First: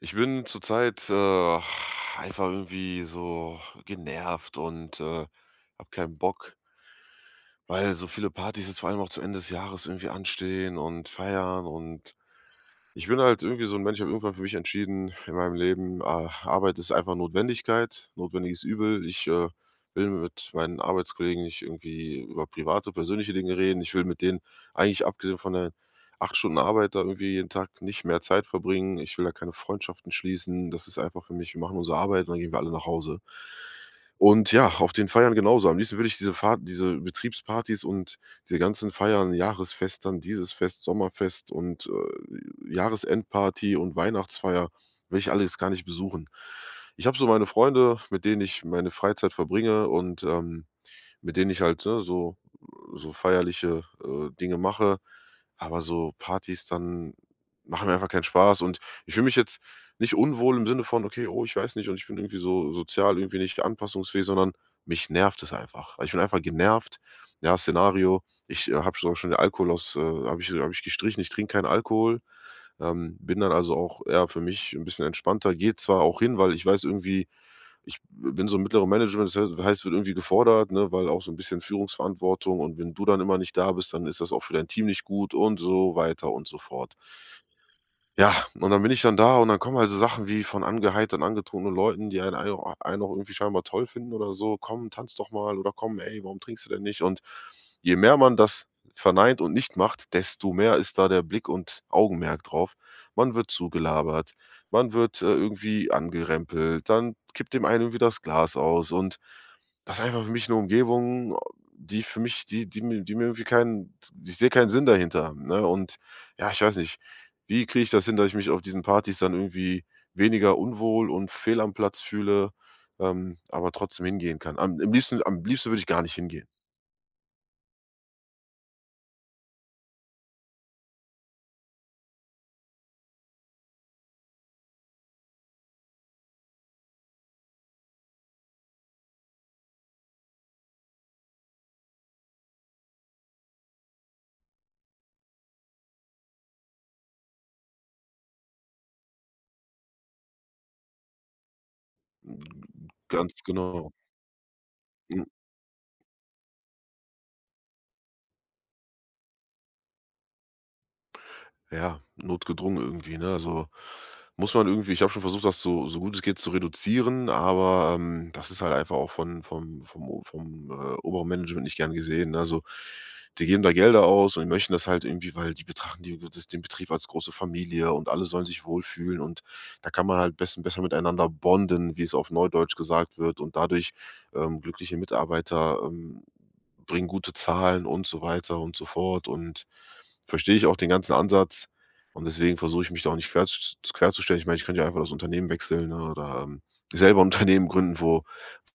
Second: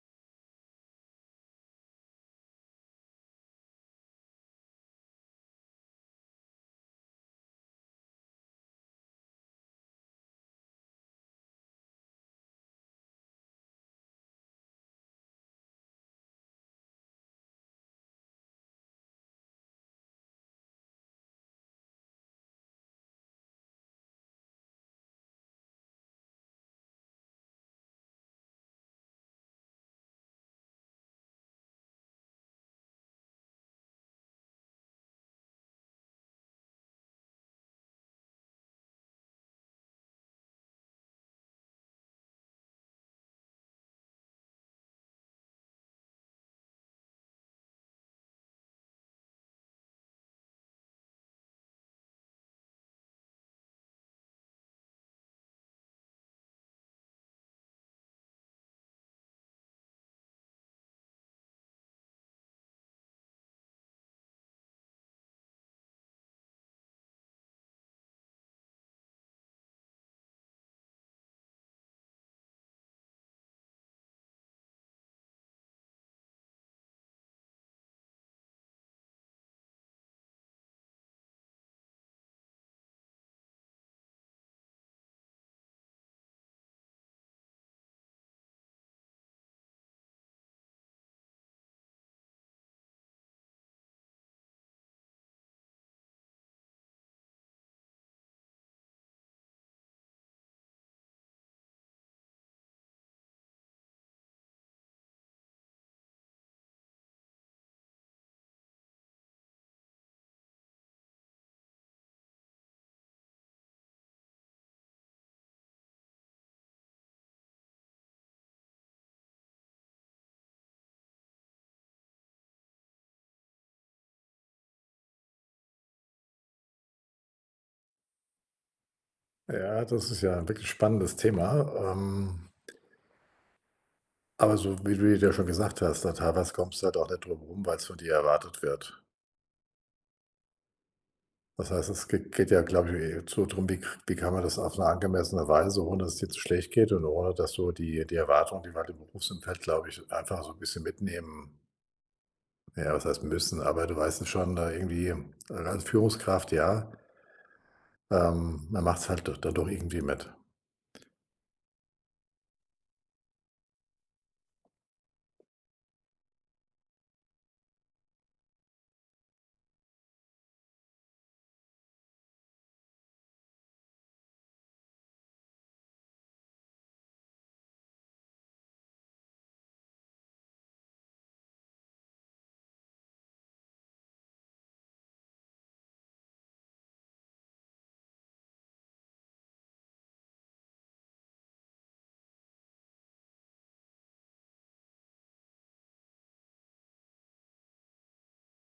Ich bin zurzeit einfach irgendwie so genervt und habe keinen Bock, weil so viele Partys jetzt vor allem auch zu Ende des Jahres irgendwie anstehen und feiern. Und ich bin halt irgendwie so ein Mensch. Ich habe irgendwann für mich entschieden in meinem Leben, Arbeit ist einfach Notwendigkeit, notwendiges Übel. Ich will mit meinen Arbeitskollegen nicht irgendwie über private, persönliche Dinge reden. Ich will mit denen eigentlich, abgesehen von der 8 Stunden Arbeit da, irgendwie jeden Tag nicht mehr Zeit verbringen. Ich will da keine Freundschaften schließen. Das ist einfach für mich, wir machen unsere Arbeit und dann gehen wir alle nach Hause. Und ja, auf den Feiern genauso. Am liebsten würde ich diese Betriebspartys und diese ganzen Feiern, Jahresfest, dann dieses Fest, Sommerfest und Jahresendparty und Weihnachtsfeier will ich alles gar nicht besuchen. Ich habe so meine Freunde, mit denen ich meine Freizeit verbringe und mit denen ich halt, ne, so feierliche, Dinge mache, aber so Partys dann machen mir einfach keinen Spaß und ich fühle mich jetzt nicht unwohl im Sinne von: „Okay, oh, ich weiß nicht und ich bin irgendwie so sozial irgendwie nicht anpassungsfähig", sondern mich nervt es einfach. Ich bin einfach genervt. Ja, Szenario, ich habe so schon den Alkohol aus habe ich gestrichen, ich trinke keinen Alkohol, bin dann also auch eher für mich ein bisschen entspannter, gehe zwar auch hin, weil ich weiß irgendwie, ich bin so im mittleren Management, das heißt, wird irgendwie gefordert, ne, weil auch so ein bisschen Führungsverantwortung, und wenn du dann immer nicht da bist, dann ist das auch für dein Team nicht gut und so weiter und so fort. Ja, und dann bin ich dann da und dann kommen halt so Sachen wie von angeheitert angetrunkenen Leuten, die einen auch irgendwie scheinbar toll finden oder so: „Komm, tanz doch mal" oder „Komm, ey, warum trinkst du denn nicht?" Und je mehr man das verneint und nicht macht, desto mehr ist da der Blick und Augenmerk drauf. Man wird zugelabert, man wird irgendwie angerempelt, dann kippt dem einen irgendwie das Glas aus, und das ist einfach für mich 'ne Umgebung, die für mich die die mir irgendwie keinen ich sehe keinen Sinn dahinter, ne? Und ja, ich weiß nicht, wie kriege ich das hin, dass ich mich auf diesen Partys dann irgendwie weniger unwohl und fehl am Platz fühle, aber trotzdem hingehen kann. Am liebsten würde ich gar nicht hingehen. Ja, das ist ja 'n wirklich spannendes Thema. Aber so wie du ja schon gesagt hast, da teilweise kommst du halt auch nicht drum rum, weil es von dir erwartet wird. Das heißt, es ge geht ja, glaube ich, eh so drum, wie kann man das auf eine angemessene Weise, ohne dass es dir zu schlecht geht und ohne, dass so die Erwartungen, die wir halt im Berufsumfeld, glaube ich, einfach so ein bisschen mitnehmen ja, was heißt Ganz müssen, aber genau. du weißt es schon, da irgendwie, als Führungskraft ja, man macht es halt d dann doch irgendwie mit. Ja, notgedrungen irgendwie, ne? Also, muss man irgendwie ich habe schon versucht, das so gut es geht zu reduzieren, aber, das ist halt einfach auch von vom vom o vom, oberen Management nicht gern gesehen, ne? Also, die geben da Gelder aus und die möchten das halt irgendwie, weil die betrachten die das, den Betrieb, als große Familie und alle sollen sich wohlfühlen, und da kann man halt besten besser miteinander bonden, wie es auf Neudeutsch gesagt wird, und dadurch, glückliche Mitarbeiter bringen gute Zahlen und so weiter und so fort. Und verstehe ich auch den ganzen Ansatz, und deswegen versuche ich mich da auch nicht querzustellen. Ich meine, ich könnte ja einfach das Unternehmen wechseln, ne, oder, selber ein Unternehmen gründen, wo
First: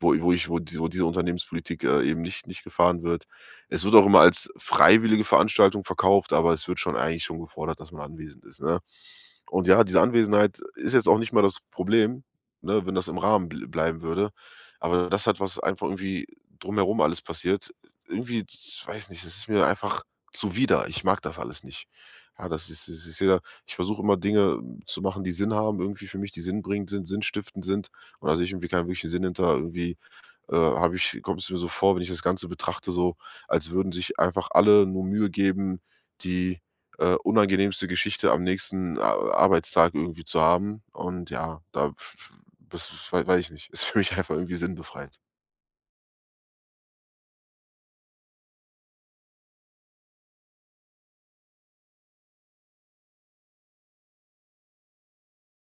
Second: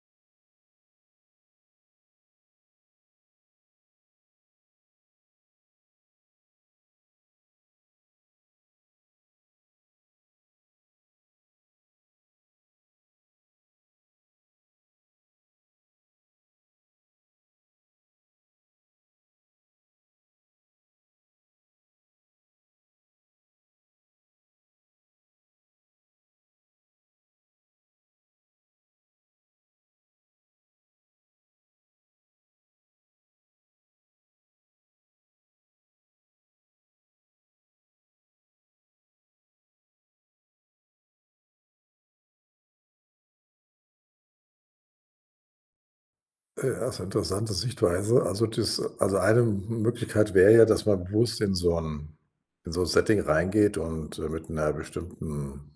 wo wo ich wo diese wo diese Unternehmenspolitik, eben nicht gefahren wird. Es wird auch immer als freiwillige Veranstaltung verkauft, aber es wird schon eigentlich schon gefordert, dass man anwesend ist, ne? Und ja, diese Anwesenheit ist jetzt auch nicht mal das Problem, ne, wenn das im Rahmen bl bleiben würde. Aber das, hat was einfach irgendwie drumherum alles passiert, irgendwie, ich weiß nicht, es ist mir einfach zuwider. Ich mag das alles nicht. Ja, das ist ist ist ja ich versuche immer Dinge zu machen, die Sinn haben irgendwie für mich, die sinnbringend sind, sinnstiftend sind. Und da sehe ich irgendwie keinen wirklichen Sinn hinter, irgendwie habe ich kommt es mir so vor, wenn ich das Ganze betrachte, so, als würden sich einfach alle nur Mühe geben, die unangenehmste Geschichte am nächsten A Arbeitstag irgendwie zu haben. Und ja, das ist, weiß ich nicht, ist für mich einfach irgendwie sinnbefreit. Also, interessante Sichtweise. Also, das also, eine Möglichkeit wäre ja, dass man bewusst in so ein Setting reingeht und, mit einer bestimmten,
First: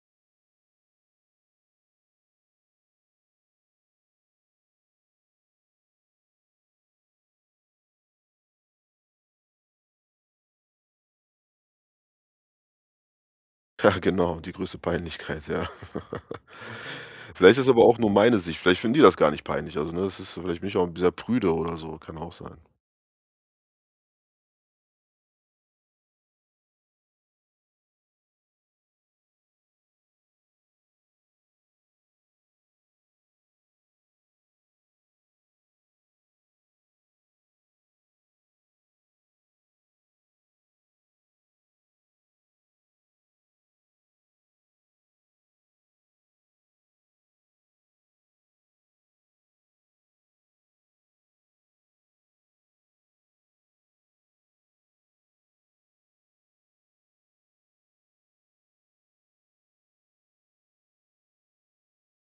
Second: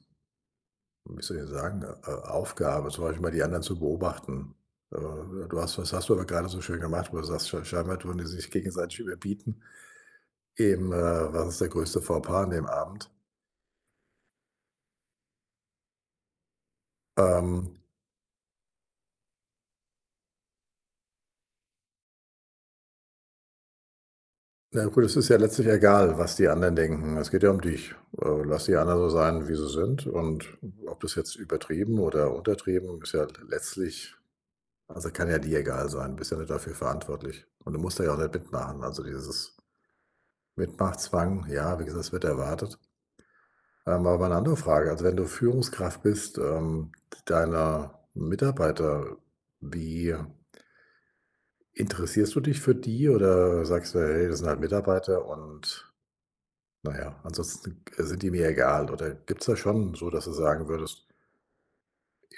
wie soll ich sagen, Aufgabe, zum Beispiel mal die anderen zu beobachten. Äh, du hast das Hast du aber gerade so schön gemacht, wo du sagst, scheinbar tun die sich gegenseitig überbieten, eben, was ist der größte Fauxpas an dem Abend? Ja, genau, die größte Peinlichkeit, ja. Vielleicht ist Ähm, aber auch nur meine Sicht. Vielleicht finden die das gar nicht peinlich. Also, ne, das ist, vielleicht bin ich auch sehr prüde oder so, kann auch sein. Na gut, es ist ja letztlich egal, was die anderen denken. Es geht ja um dich. Lass die anderen so sein, wie sie sind. Und ob das jetzt übertrieben oder untertrieben, ist ja letztlich, also kann ja dir egal sein. Du bist ja nicht dafür verantwortlich. Und du musst da ja auch nicht mitmachen. Also dieses Mitmachzwang, ja, wie gesagt, es wird erwartet. Aber mal eine andere Frage. Also wenn du Führungskraft bist, deiner Mitarbeiter, wie interessierst du dich für die oder sagst du, hey, das sind halt Mitarbeiter und na ja, ansonsten sind die mir egal oder gibt's da schon so, dass du sagen würdest:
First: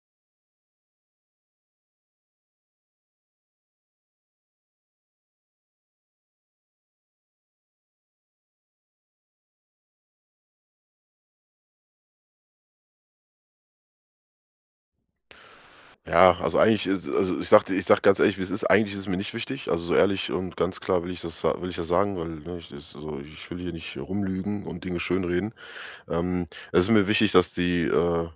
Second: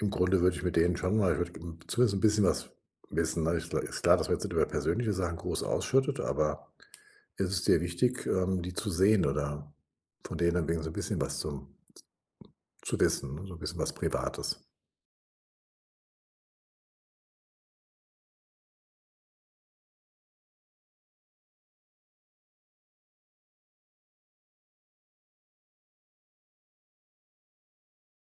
„Im Grunde würde ich mit denen schon mal ich würde zumindest ein bisschen was wissen", ne? Ist kl ist klar, dass man jetzt nicht über persönliche Sachen groß ausschüttet, aber ist es dir wichtig, die zu sehen oder von denen dann wenigstens ein bisschen was zum zu wissen, ne, so ein bisschen was Privates? Ja, also eigentlich ist, also ich sag ganz ehrlich, wie es ist, eigentlich ist es mir nicht wichtig. Also, so ehrlich und ganz klar will ich das sa will ich das sagen, weil, ne, ich das so, ich will hier nicht rumlügen und Dinge schönreden. Ähm, es ist mir wichtig, dass die,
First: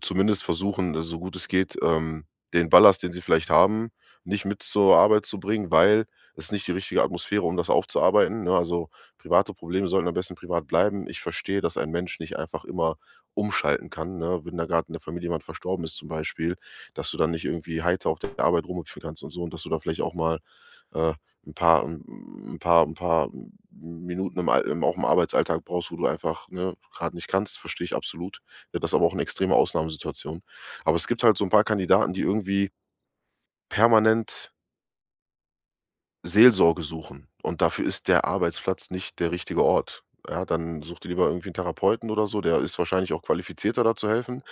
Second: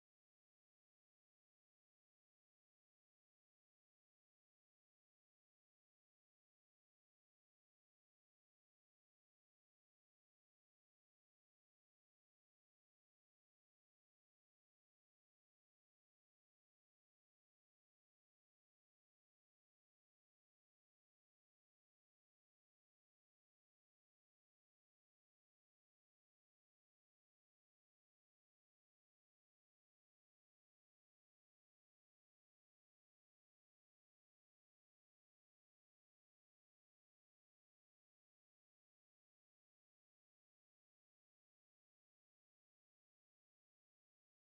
zumindest versuchen, so gut es geht, den Ballast, den sie vielleicht haben, nicht mit zur Arbeit zu bringen, weil es ist nicht die richtige Atmosphäre, um das aufzuarbeiten, ne? Also, private Probleme sollten am besten privat bleiben. Ich verstehe, dass ein Mensch nicht einfach immer umschalten kann, ne? Wenn da grad in der Familie jemand verstorben ist zum Beispiel, dass du dann nicht irgendwie heiter auf der Arbeit rumhüpfen kannst und so, und dass du da vielleicht auch mal, äh, ein paar ein ein paar Minuten im Al im auch im Arbeitsalltag brauchst, wo du einfach, ne, grad nicht kannst, verstehe ich absolut. Ja, das ist aber auch eine extreme Ausnahmesituation. Aber es gibt halt so ein paar Kandidaten, die irgendwie permanent Seelsorge suchen, und dafür ist der Arbeitsplatz nicht der richtige Ort. Ja, dann such dir lieber irgendwie 'n Therapeuten oder so, der ist wahrscheinlich auch qualifizierter, da zu helfen.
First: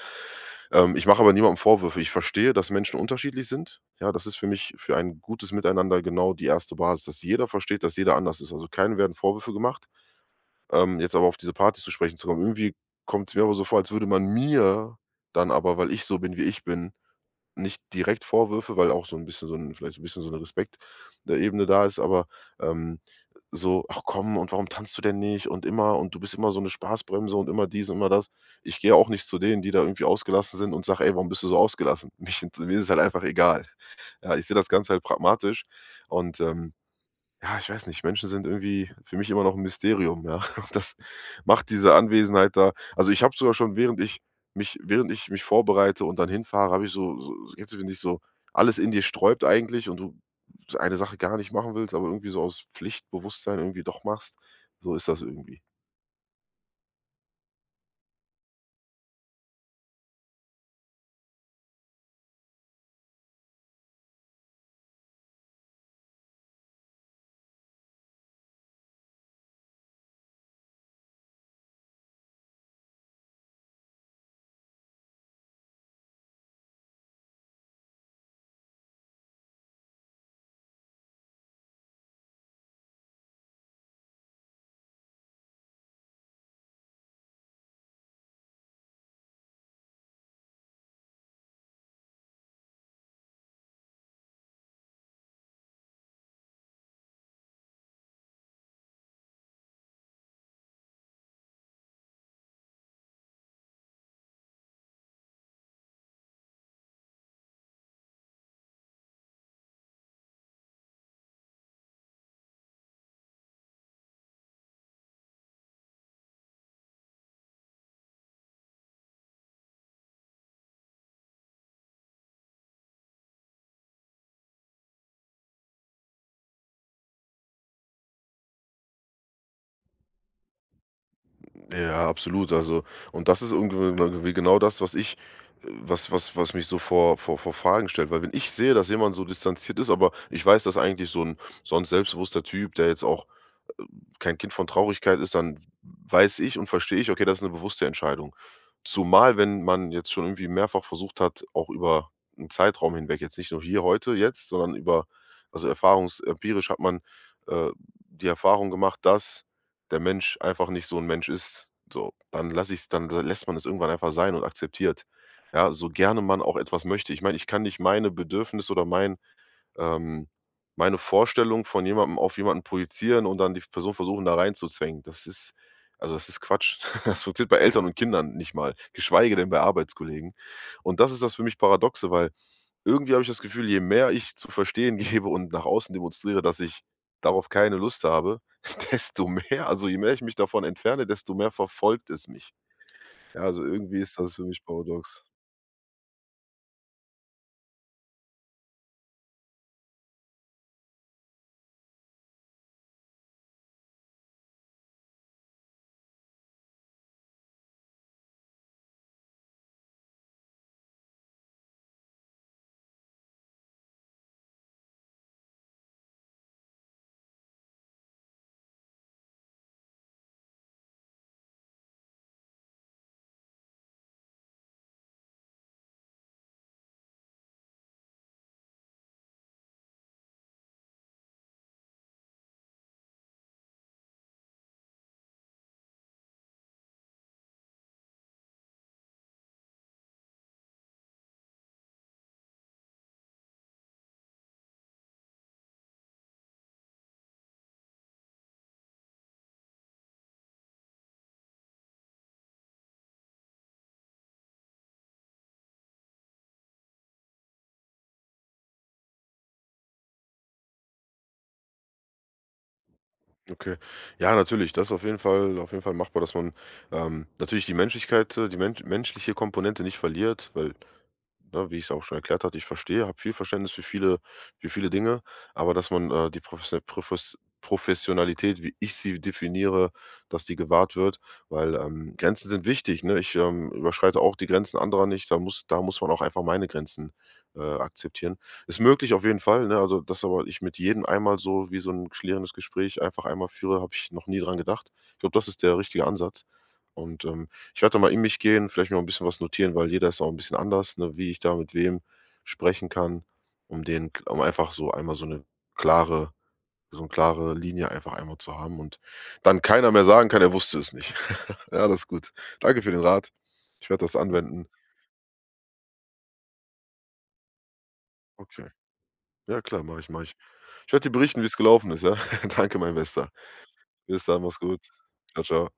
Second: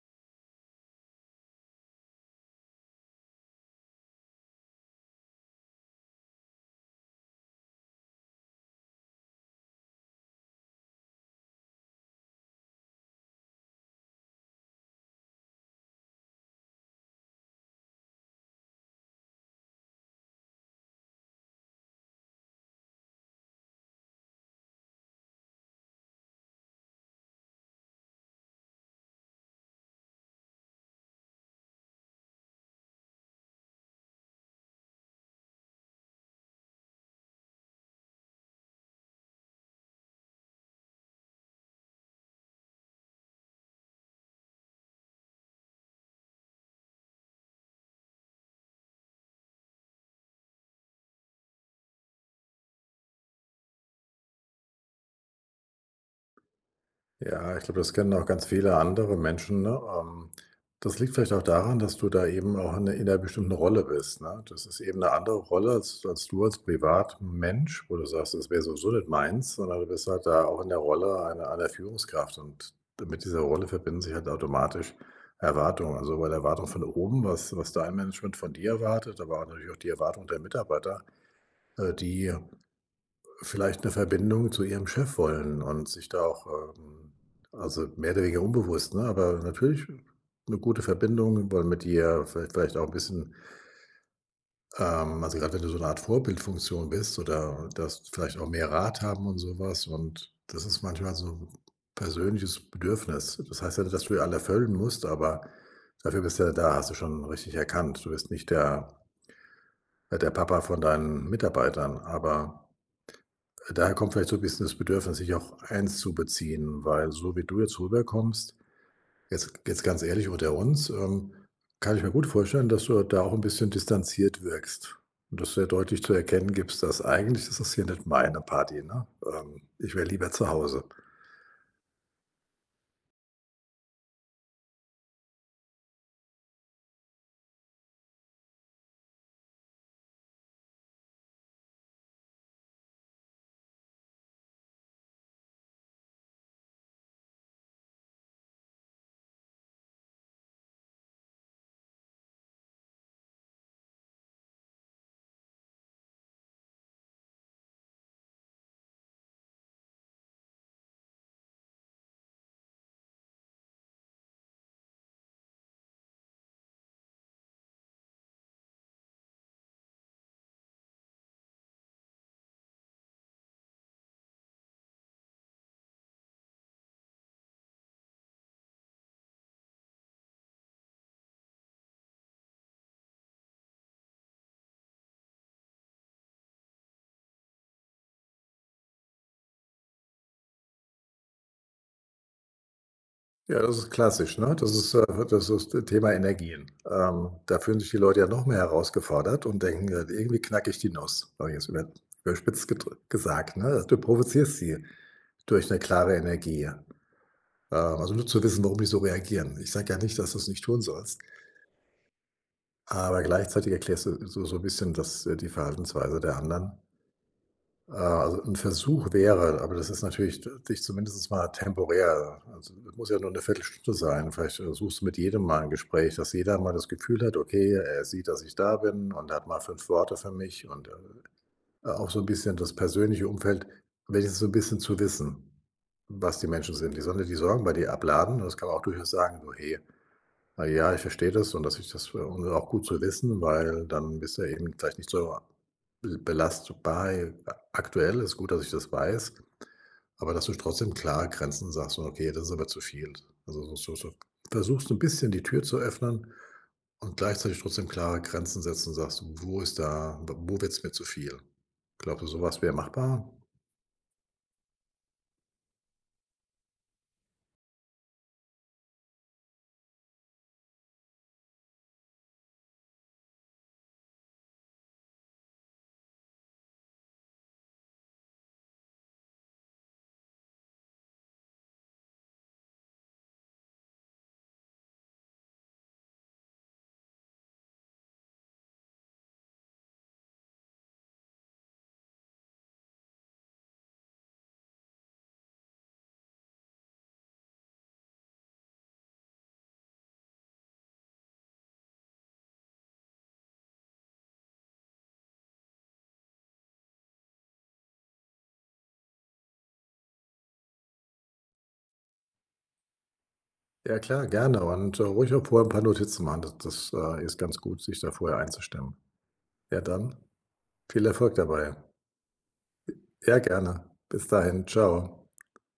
Ich mache aber niemandem Vorwürfe. Ich verstehe, dass Menschen unterschiedlich sind. Ja, das ist für mich für ein gutes Miteinander genau die erste Basis, dass jeder versteht, dass jeder anders ist. Also, keinem werden Vorwürfe gemacht. Jetzt aber auf diese Partys zu sprechen zu kommen, irgendwie kommt's mir aber so vor, als würde man mir dann aber, weil ich so bin, wie ich bin, nicht direkt Vorwürfe, weil auch so ein bisschen, so ein vielleicht ein bisschen, so eine Respekt Ebene da ist, aber, ähm, so: „Ach komm, und warum tanzt du denn nicht?" und immer, und „du bist immer so eine Spaßbremse" und immer dies und immer das. Ich gehe auch nicht zu denen, die da irgendwie ausgelassen sind, und sage: „Ey, warum bist du so ausgelassen?" Mich mir ist es halt einfach egal. Ja, ich sehe das Ganze halt pragmatisch und ja, ich weiß nicht, Menschen sind irgendwie für mich immer noch ein Mysterium, ja. Und das macht diese Anwesenheit da, also, ich habe sogar schon, während ich mich vorbereite und dann hinfahre, habe ich so, kennst du, wenn so alles in dir sträubt eigentlich und du eine Sache gar nicht machen willst, aber irgendwie so aus Pflichtbewusstsein irgendwie doch machst? So ist das irgendwie. Ja, ich glaube, das kennen auch ganz viele andere Menschen, ne? Ähm, das liegt vielleicht auch daran, dass du da eben auch in 'ner bestimmten Rolle bist, ne? Das ist eben eine andere Rolle als du als Privatmensch, wo du sagst: „Das wäre sowieso nicht meins", sondern du bist halt da auch in der Rolle einer Führungskraft und mit dieser Rolle verbinden sich halt automatisch Erwartungen. Also, sowohl Erwartung von oben, was dein Management von dir erwartet, aber auch natürlich auch die Erwartung der Mitarbeiter, die vielleicht eine Verbindung zu ihrem Chef wollen und sich da auch, ähm also, mehr oder weniger unbewusst, ne, aber natürlich eine gute Verbindung, wollen mit dir vielleicht auch ein bisschen, also, gerade wenn du so eine Art Vorbildfunktion bist oder das vielleicht auch mehr Rat haben und sowas und das ist manchmal so 'n persönliches Bedürfnis. Das heißt ja nicht, dass du alle erfüllen musst, aber dafür bist du ja da, hast du schon richtig erkannt. Du bist nicht der Papa von deinen Mitarbeitern, aber daher kommt vielleicht so ein bisschen das Bedürfnis, sich auch einzubeziehen, weil so wie du jetzt rüberkommst, jetzt ganz ehrlich unter uns, kann ich mir gut vorstellen, dass du da auch ein bisschen distanziert wirkst und dass du ja deutlich zu erkennen gibst, dass eigentlich ist das hier nicht meine Party, ne? Ich wäre lieber zu Hause. Ja, absolut. Also, und das ist irgendwie genau das, was ich, was mich so vor Fragen stellt. Weil wenn ich sehe, dass jemand so distanziert ist, aber ich weiß, dass eigentlich so ein, so 'n selbstbewusster Typ, der jetzt auch kein Kind von Traurigkeit ist, dann weiß ich und verstehe ich, okay, das ist eine bewusste Entscheidung. Zumal, wenn man jetzt schon irgendwie mehrfach versucht hat, auch über einen Zeitraum hinweg, jetzt nicht nur hier, heute, jetzt, sondern über, also, erfahrungs empirisch hat man, äh, die Erfahrung gemacht, dass der Mensch einfach nicht so ein Mensch ist. So, dann lasse ich dann dann lässt man es irgendwann einfach sein und akzeptiert. Ja, so gerne man auch etwas möchte. Ich meine, ich kann nicht meine Bedürfnisse oder ähm, meine Vorstellung von jemandem auf jemanden projizieren und dann die Person versuchen, da reinzuzwängen. Das ist also, das ist Quatsch. Das funktioniert bei Eltern und Kindern nicht mal, geschweige denn bei Arbeitskollegen. Und das ist das für mich Paradoxe, weil irgendwie habe ich das Gefühl, je mehr ich zu verstehen gebe und nach außen demonstriere, dass ich darauf keine Lust habe, desto mehr, also, je mehr ich mich davon entferne, desto mehr verfolgt es mich. Ja, Ja, also, das ist irgendwie ist das klassisch, für ne? mich Das ist, paradox. Das Thema Energien. Da fühlen sich die Leute ja noch mehr herausgefordert und denken: „Ja, irgendwie knacke ich die Nuss." Hab ich jetzt überspitzt gedr gesagt, ne? Du provozierst sie. Durch 'ne klare Energie. Ja. Also, nur zu wissen, warum die so reagieren. Ich sage ja nicht, dass du's nicht tun sollst, aber gleichzeitig erklärst du so 'n bisschen das die Verhaltensweise der anderen. Also, 'n Versuch wäre aber das ist natürlich d dich zumindest mal temporär also, das muss ja nur 'ne Viertelstunde sein. Vielleicht, suchst du mit jedem mal 'n Gespräch, dass jeder mal das Gefühl hat: „Okay, er sieht, dass ich da bin und er hat mal 5 Worte für mich und“ Auch so ein bisschen das persönliche Umfeld wenigstens so ein bisschen zu wissen, was die Menschen sind. Die sollen ja die Sorgen bei dir abladen und das kann man auch durchaus sagen, so: „Hey, na ja, ich verstehe das und dass ich das und auch gut zu wissen, weil dann bist du ja eben vielleicht nicht so belastbar aktuell. Ist gut, dass ich das weiß." aber dass du trotzdem klare Grenzen sagst und: „Okay, das ist aber zu viel." Also, so versuchst 'n bisschen die Tür zu öffnen und gleichzeitig trotzdem klare Grenzen setzen und sagst: „Wo ist da w wo wird's mir zu viel?" Glaubst du, sowas wäre machbar? Okay. Ja, natürlich, das ist auf jeden Fall machbar, dass man, natürlich die Menschlichkeit, äh, die menschliche Komponente nicht verliert, weil, ne, wie ich es auch schon erklärt hatte, ich verstehe, habe viel Verständnis für viele Dinge, aber dass man die Professionalität, wie ich sie definiere, dass die gewahrt wird, weil, Grenzen sind wichtig. Ne? Ich überschreite auch die Grenzen anderer nicht. Da muss man auch einfach meine Grenzen akzeptieren. Ist möglich auf jeden Fall. Ne? Also, dass aber ich mit jedem einmal so, wie so ein klärendes Gespräch, einfach einmal führe, habe ich noch nie dran gedacht. Ich glaube, das ist der richtige Ansatz. Und ich werde da mal in mich gehen, vielleicht mir auch 'n bisschen was notieren, weil jeder ist auch ein bisschen anders, ne, wie ich da mit wem sprechen kann, um den um einfach so einmal klare so eine klare Linie einfach einmal zu haben, und dann keiner mehr sagen kann, er wusste es nicht. Ja, das ist gut. Danke für den Rat. Ich Ja werde das klar, gerne anwenden. und, ruhig auch vorher ein paar Notizen machen. Das ist ganz gut, sich da vorher Okay. einzustimmen. Ja Ja klar, dann, mache ich. Ich werde viel dir Erfolg berichten, wie es dabei. gelaufen ist, ja? Danke, mein Bester. Ja, gerne. Bis Bis dann, mach's dahin. gut. Ciao. Ciao. Tschau.